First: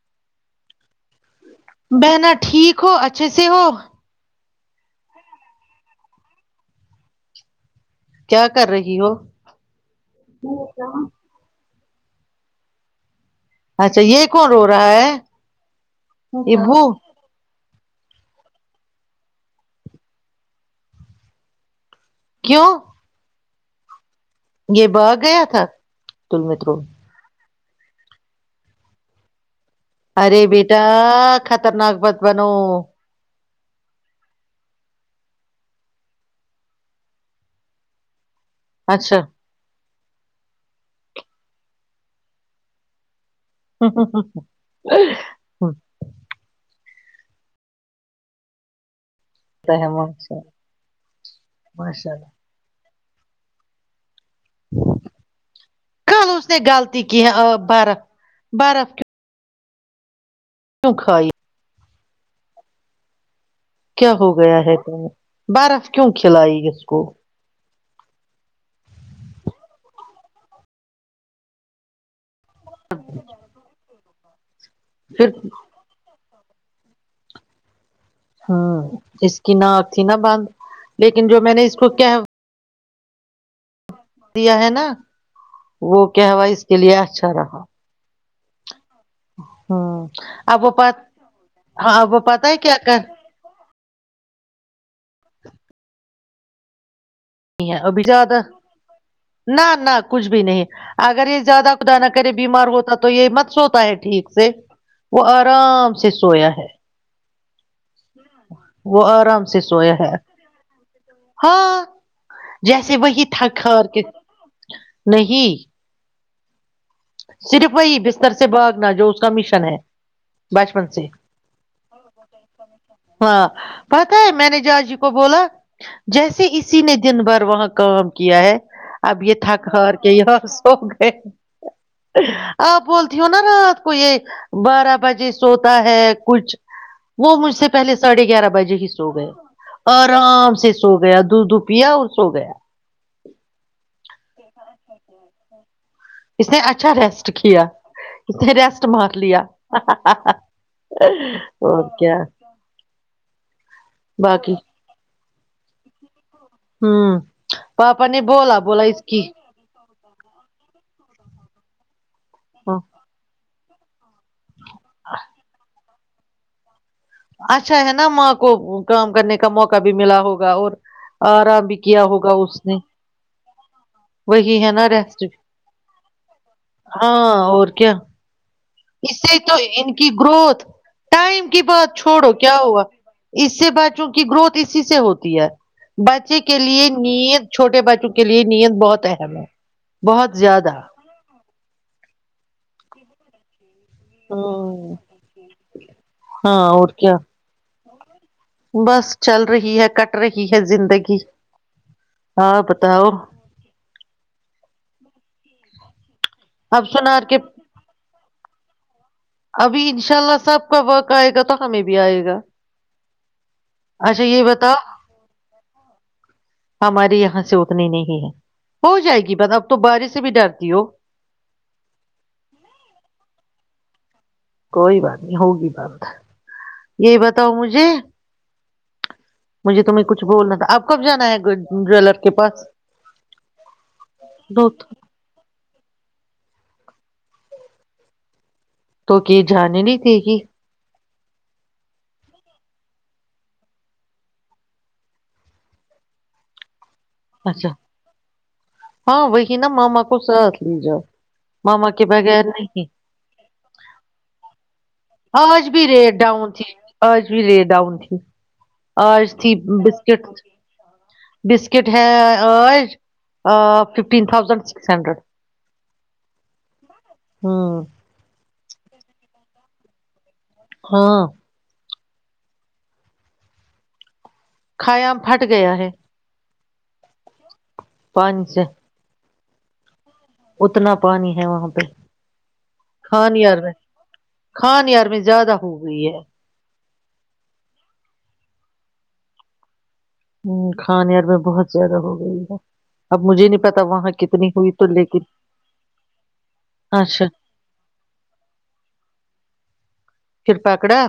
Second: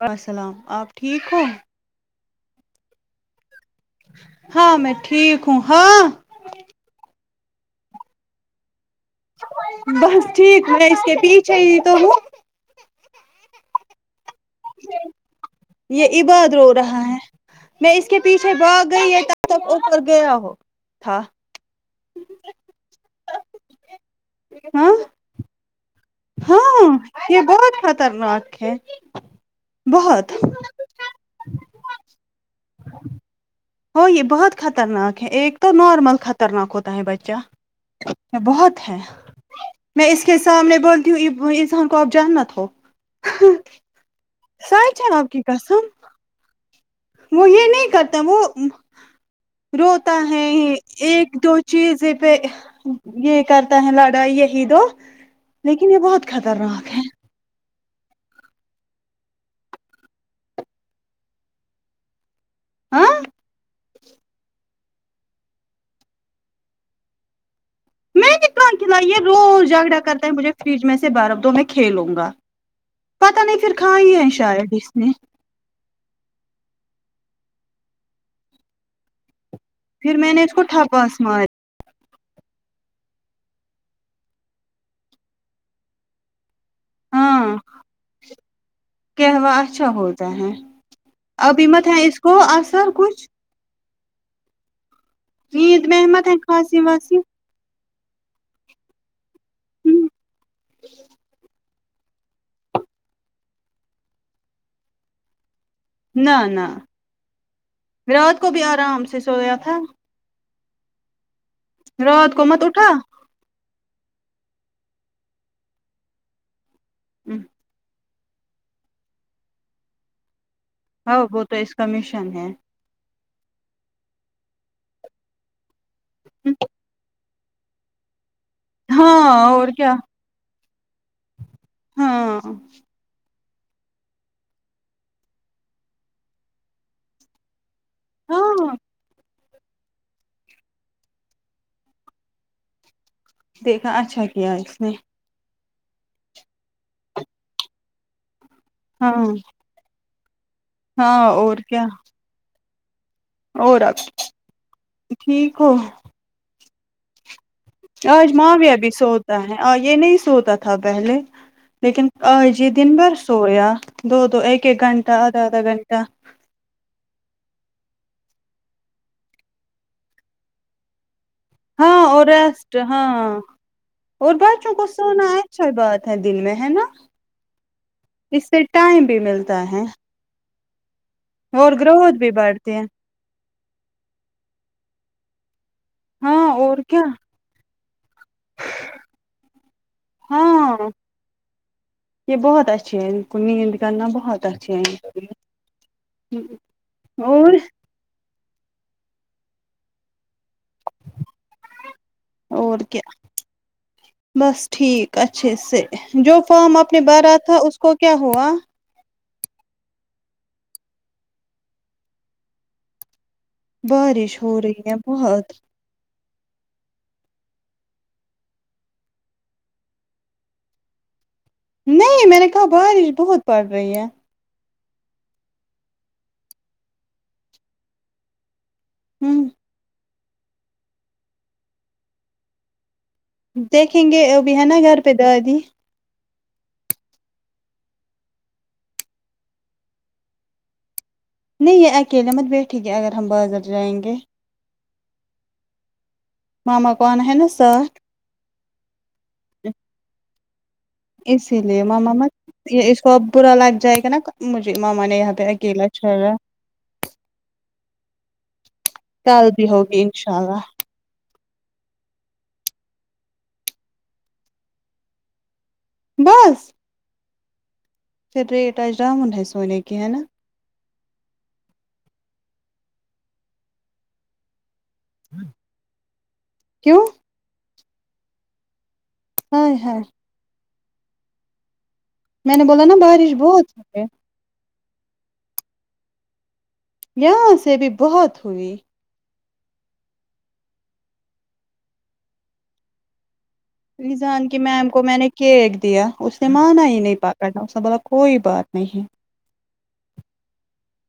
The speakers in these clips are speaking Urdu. و السلام آپ ٹھیک ہو بہنا ٹھیک ہو اچھے سے ہو ہاں میں ٹھیک ہوں ہاں کیا کر رہی ہو بس ٹھیک میں اسس کے پی چ تو اچھا یہ کون ہو رہا ہے یہ عباد رو ابو رہا ہے میں اس کے پیچھے بھاگ گئی ہے تب تک اوپر گیا ہو تھا کیوں یہ بہ گیا تھا تل مترو ہاں ہاں یہ بہت خطر ن آکھے ارے بیٹا خطرناک بت بنو ہو یہ بہت خطرناک ہے ایک تو نارمل خطرناک ہوتا ہے بچہ بہت ہے اچھا میں اس کے سامنے بولتیوں انسان کوو آف جانت ہو ا ا سائے چ نب کی قسم وہ یہ نہیں کرتا وہ روتا ماشاء ہے ایک دو چیز اللہ پہ یہ کرتا ہے لاڑ یہی دو لیکن یہ بہت کل اس نے خطرناک غلطی ہے کی بارہ برف کی کیوں کھائی ہاں کیا ہو گیا ہے تو بارف کیوں کھلائی اس کو میں کتنا کھلائیے روز جھگڑا کرتا ہے مجھے فریج میں سے بارف دو میں کھیلوں گا پت نہیں پھر کھاائیے شا ہے بیس میں پھر ہاں اس کی نہ تھی نہا پھر میں نے باندھ اس کو تھپاس لیکن جو ماری میں نے اس کو کیا دیا ہے نا وہ کیا ہوا اس کے لیے اچھا ہاں رہا کہ ہوا اچھا ہوں ہوتا ہے اب وہ پت ابیمت ہے ہاں وہ اس کو پتہ ہے اور کیا سر کرنی کچھ عید م احمد ہے کھانسی واسی ابھی جد نہ نہ کچھ بھی نہیں اگر یہ زیادہ دا نہ کرے بیمار ہوتا تو یہ مت سوتا ہے ٹھیک سے وہ اور آرام سے نہ سویا نہ ہے رات کو بھی وہ آرام سے تھا سویا ہے ہاں رات کو مت اٹھا جیسے وہی تھکر نہیں صرف وہی سے بھاگنا جو اس کا مشن ہے بچپن سے ہاں وہ تو اس کا مشن ہے ہاں پتا ہے میں نے جا جی کو بولا جیسے اسی نے دن بھر وہاں کا کیا ہے اب یہ ہاں اور تھاک ہ کیا کہ ہو گئے ہاں آ بولتی ہو نا رات کو یہ بارہ بجے سوتا ہے کچھ وہ مجھ سے پہلےاڑھے گیارہ ہاں بجے ہی سو گئے آرام سے سو گیا د دھ پیا وہ سو گیا دیکھا اچھا کیا اس نے اس نے اچھا ریسٹ کیا اے ریسٹ مار ہاں لیا ہ ہاں اور کیا اور ر آپ باقی ٹھیک ہو ہوں پاپا نے آج م بولا بھییاب بولا اس کی سوتا ہے اور یہ نہیں س ہوتا تھا پہلے لیکن ا جی ہاں دن بھر سوریا دو دو ایک ایک گھٹا آدھ آدا گھٹا کتا اچھا ہے نا ماں کو کام کرنے کا موقع بھی ملا ہوگا اور آرام بھی ہاں کیا اور ہوگا اس نے ریسٹ ہاں اور وہی ہے بچوں کو نا ریسٹ سونا اچا بات ہے دن میں ہے نا ہاں اور کیا اس سے ٹائم اس بھی سے تو ملتا ہے ان کی گروتھ ٹائم کی اور بات گروتھ بھی چھوڑو کیا بڑھتے ہوا ہیں اس سے بچوں کی گروتھ اسی سے ہوتی ہے بچے ہاں کے اور لیے کیا نید چھوٹے بچے کے لیے نیت بہت اہم ہے بہت زیادہ ہاں یہ بہت اچھے ہیں ان کو نیند کرنا بہت اچھے ہوں ہیں ہاں اور کیا اور بس چل رہی ہے کٹ رہی ہے زندگی ہاں اور بتاؤ کیا بس ٹھیک اچھے سے جو فارم اب اپنے سنار بھرا کے تھا اس کو کیا ہوا ابھی انشاء اللہ سب کا وقت آئے گا تو ہمیں بھی آئے گا اچھا بارش یہ ہو بتا رہی ہے بہت ہماراری یہاں سے اتنی نہیں ہے ہو جائے گی بات اب تو بارش سے بھی ڈرتی ہو نہیں میں نے کہا بارش بہت پڑ رہی ہے کوئی بات نہیں ہوگی بات یہی بتاؤ مجھے ہوں مجھے تمیں کچھ بولنا تھا اب کب جانا ہے جیلر کے پاس دیکھیں گے اب ہے دو نا گھر پہ دادی تو کی جانانی نہیں تھی کہ نہیں یہ اکیلے مت بیٹھے گی اگر ہم بازر جائیں گے مما پان ہے نہ اچھا ساات ہاں وہ نا ماما کو ست اسی لیے ماماا نہیں یہ اس کو اب برا لگ جائے گا نا مجھے ماما نے یہاں پہ آج بھی اکیلا ری چھوڑا ڈاؤن تھی آج بھی ری ڈاؤن تھی آج کل تھی بھی ہوگی بسکٹ انشاء اللہ بسکٹ آج ففٹین تھاؤزنڈ سکس ہنڈریڈ بس ہوں پھر ریٹاجرامن ہے سونے کے کہ نا ہاں کھایا پٹ گیا ہے کیوں پانچ ہاں ہاں اتنا پانی ہے وہاں پہ میں نے بولا نا بارش بہت ہے کان یار میں زیادہ ہو گئی ہے یہاں سے بھی بہت ہوئی ہ کھانار میں بہت زیادہ ہو گئی ہے اب مجھے نہیں پتا وہاں ریضان کتنی کی ہوئی تو میم کو میں لیکن نے کیک دیا اس نے مانا ہی نہیں اچھا پاا تھا اس نے بولا کوئی بات نہیں شرپا کڑا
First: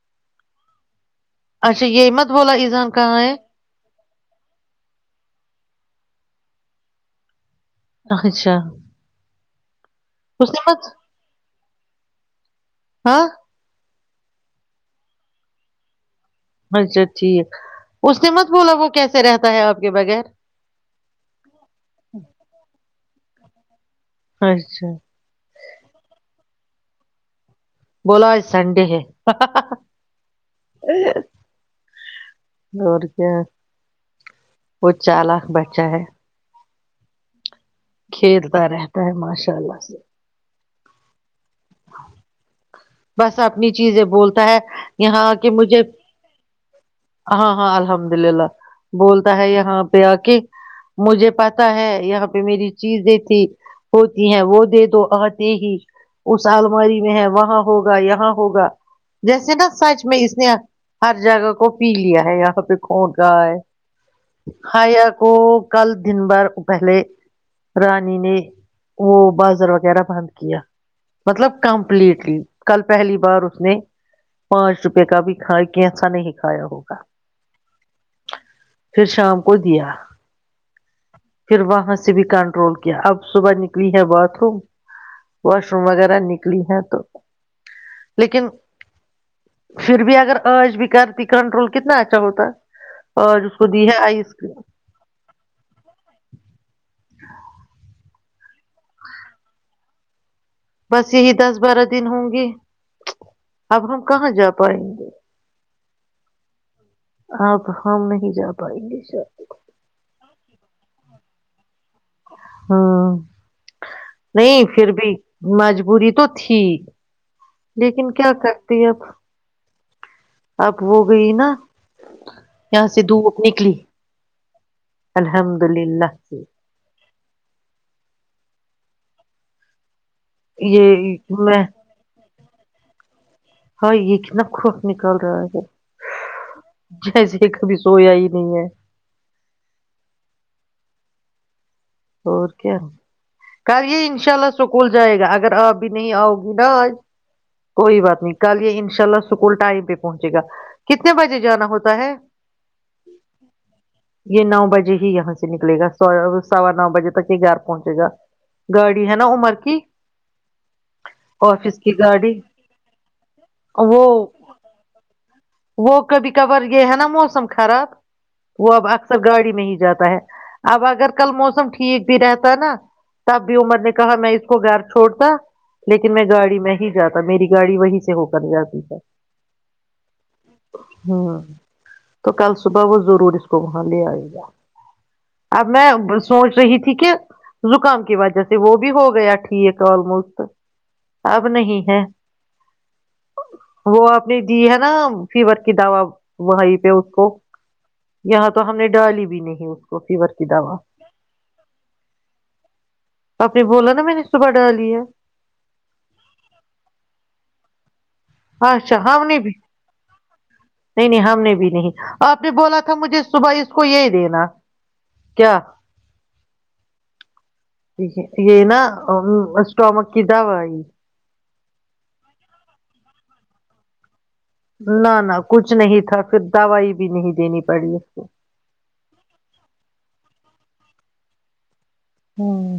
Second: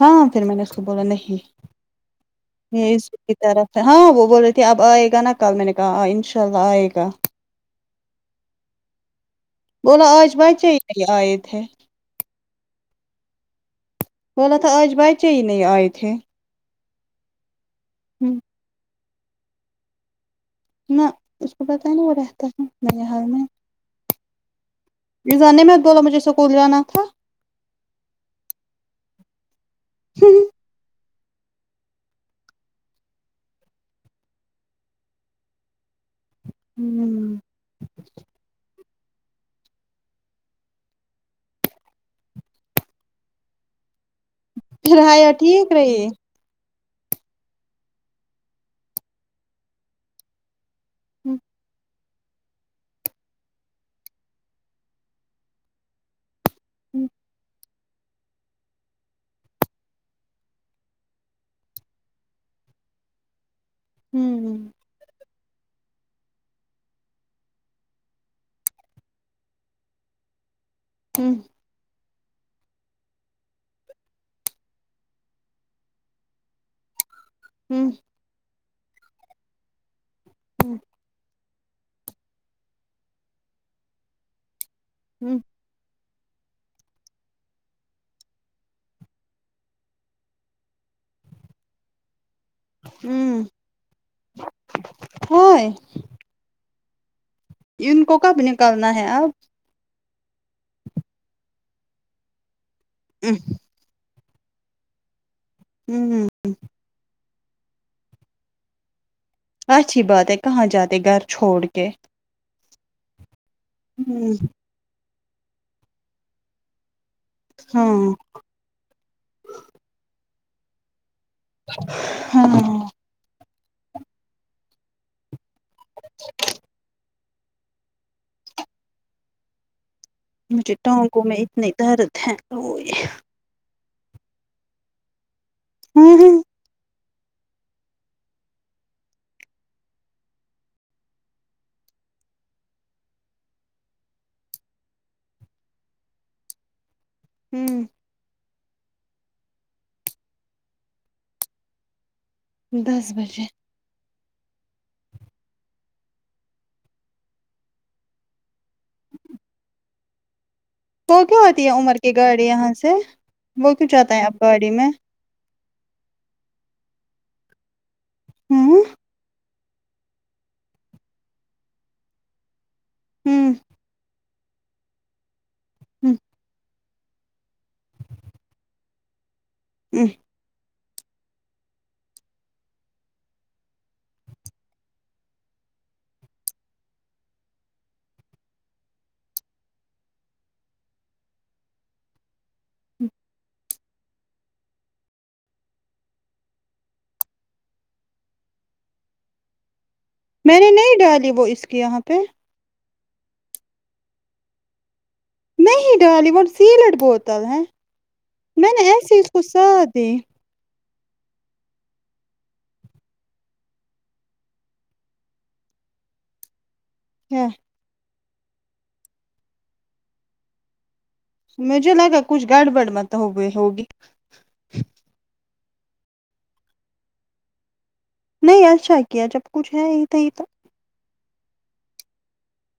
ہاں پھر میں نے بولا نہیں اچھا یہ مت بولا ایزان یہ اس کہاں ہے کی طرف ہے ہاں وہ بول رہی تھی اب آئے گا نا کل میں نے کہا ان شاء اللہ آئے گا اچھا بولاو آج اس بچ نے ہی مت نہیں آئے تھے ہاں بولا تھا آج بچے ہی نہیں آئے تھے اچھا ٹھیک اس نے ہوں مت بولا وہ کیسے رہتا ہے آپ کے بغیر نہ اس کو پتا ہی نہیں وہ رہتا ہے بار میں اچھا ج جانم اقدلہ مجھے اسکول جانا تھا بولاو آج سنڈے ہے ہی اور کیا وہ چار لاکھ بچہ ہے ہوں کھیلتا رہتا ہے ماشاء اللہ سے بس اپنی چیزیں بول ہے پھر حیا یہاں کہ ٹھیک مجھے رہی ہاں ہاں الحمد للہ بولتا ہے یہاں پہ آ کے مجھے ہوں پتا ہے یہاں پہ میری چیز دیتی ہوتی ہیں وہ دے دو آتے ہی اس آ الماری ہوں میں ہے وہاں ہوگا یہاں ہوگا جیسے نا سچ میں اس نے ہر جگہ کو پی لیا ہے یہاں پہ کھون رہا ہے ہوں ہاں کو کل دن بھر پہلے رانی نے وہ بازر وغیرہ بند کیا ہوں مطلب کمپلیٹ کل پہلی بار اس نے پانچ روپے کا بھی کھا کی ایسا نہیں ھ ہوگا ہوں پھر شام کو دیا ہوں پھر وہاں سے بھی کنٹرول کیا اب صبح نکلی ہے باتھ روم ہوں واش روم وغیرہ نکلی ہے تو لیکن پھر بھی اگر آج بھی کرتی کنٹرول کتنا اچھا ہوتا اور ہوں اس کو دی ہے آئس کریم ہائے ان کو کب نکالنا ہے اب بس یہی دس بارہ دن ہوں گے اب کہاں جا پائیں گے ہوں ہ ہ آپ ہم نہیں جا پائیں گے سا اچھی بات ہے کہاں جاتے گھر چھوڑ کے ہاں ہوں نہیں پھر بھی مجبوری تو تھی ہاں لیکن کیا کرتی اب اب وہ گئی نا یا ہاں س دوو نکلی الحمد عبد للہ حافظ مجھے ٹانگوں میں اتنے درد ہے ہاں یہ کتنا خوف نکل رہا ہے ہ جیسے کبھی سویا ہی نہیں ہے اور کیا کر یہ ان شاء اللہ سکول جائے گا اگر آپ بھی نہیں آؤ گی نا آج ہوں کوئی بات نہیں کل یہ ان شاء اللہ اسکول ٹائم پہ پہنچے گا کتنے بجے جانا ہوتا ہے دس بجے یہ نو بجے ہی یہاں سے نکلے گا س سوا نو بجے تک ہی گھر پہنچے گا گاڑی ہے نا عمر کی وہ کیوں آتی ہے عمر کی گاڑی یہاں سے وہ کیوں چاہتا ہے آپ گاڑی میں وہ کبھی کبار یہ ہے نا موسم خراب ہوں وہ اب اکثر گاڑی میں ہی جاتا ہے اب اگر کل موسم ٹھیک بھی رہتا ہے نا تب ہوں بھی عمر نے کہا میں اس کو گھر چھوڑتا ہوں لیکن میں گاڑی میں ہی جاتا میری گاڑی وہی سے ہو کر جاتی تھا [unintelligible] ہ تو کل صبح وہ ضرور اس کو وہاں لے آئے گا اب میں سوچ رہی تھی کہ زکام کی وجہ سے وہ بھی ہو گیا ٹھیک آلموسٹ اب نہیں ہے وہ آپ نے دی ہے نا فیور کی دوا وہیں پہ اس کو یہاں تو ہم نے ڈالی بھی نہیں کو فیور کی میں نے دوا نہیں ڈالی وہ اس کے یہاں پہ آپ نے بولا نا میں نے صبح ڈالی ہے نہیں ڈالی وہ سیلڈ بوتل ہیں میں نے اچھا ایسی ہم چیز نے کو بھی سلا دی نہیں نہیں ہم نے بھی نہیں آپ نے بولا تھا مجھے صبح اس کو یہی دینا کیا ہاں یہ ن اسٹامک و یہ مجھے لگا کچھ گڑبڑ مت ہو گ ہوگی نہ نہ کچھ نہیں تھا پھر دوائی بھی نہیں دینی پڑی کو نہیں ایسا کیا جب کچھ ہے یہ ت ہی تو ہوں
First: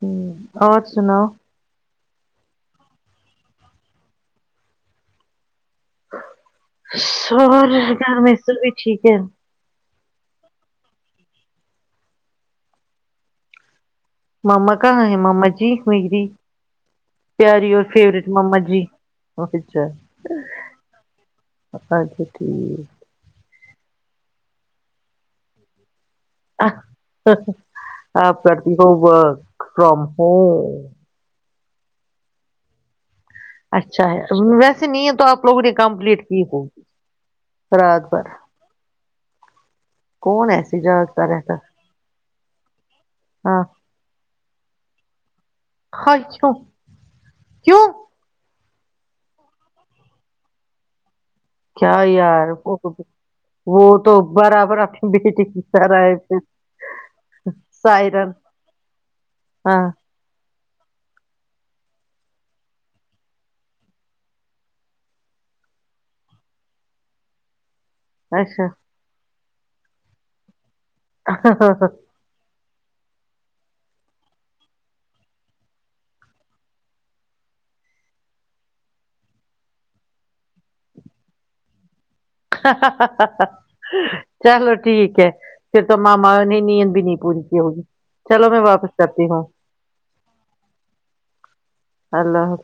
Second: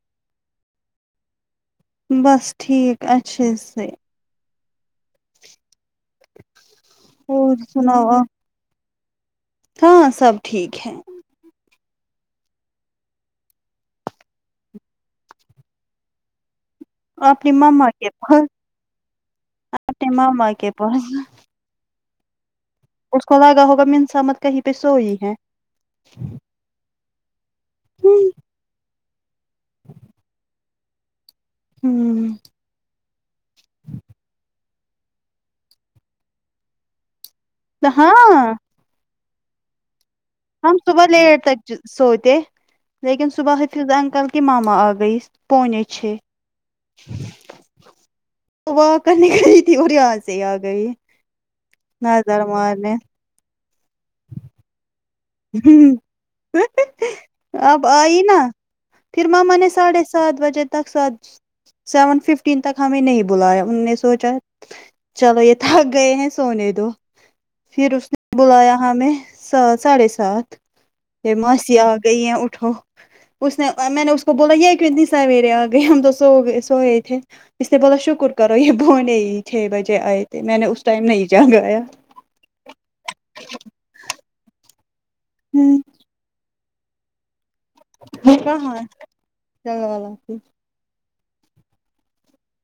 ہ اور سناؤ بس ٹھیک اچھا سے ہ اور سر سناؤ گھر آپ میںشر بھی ٹھیک ہے ہاں سب ٹھیک ہے مما کا ہے مما ج مکری اپنے ماما کے بول جی اچھا اپنے ماما کے بول بدت اس کو زیادہ ہو انسامت کا ہی پہسوئی ہے ا آپ کرتی ہو ورک فرم ہوم ہوں اچھا ویس ایے نہیں ہے تو آپ لوگ نے کمپلیٹ کی ہوگی رات بھر ہاں کون ہم ایسے صبح جاگتا لیٹ رہتا تک سوتے لیکن صبح حفظ انکل کی ماما آ گئیس خچو کیوں واہ کرنے گئی تھی اور ریااں سے ہی آ گئی کیا نظر یار کوک مارنے وہ تو برابر آ ہ اب آئی سائرن نا پھر ماما نے ہاں ساڑھے سات بجے تک سات سیون ففٹین تک ہمیں نہیں بلایا ان نے سوچا چلو یہ تھک گئے ہیں سونے دو پھر اس نے اچھا بلایا ہ ہمیں س ساھے سو ساتھ پھر ماسی آ گئی ہیں اٹھو اس نے میں نے اس کو بولا یہ کہ اتنی سویرے آ گئے ہم تو سو گئے سوئے تھے اس نے بولا شکر کرو یہ بونے ہی چھ بجے آئے تھے میں نے اس ٹائم نہیں جگایا چلو ٹھیک ہے پھر تو مامانی نیند بھی نہیں پوری ہوگی چلو میں کہاں واپس کرتی ہوں چلو اللہ حافظ اللو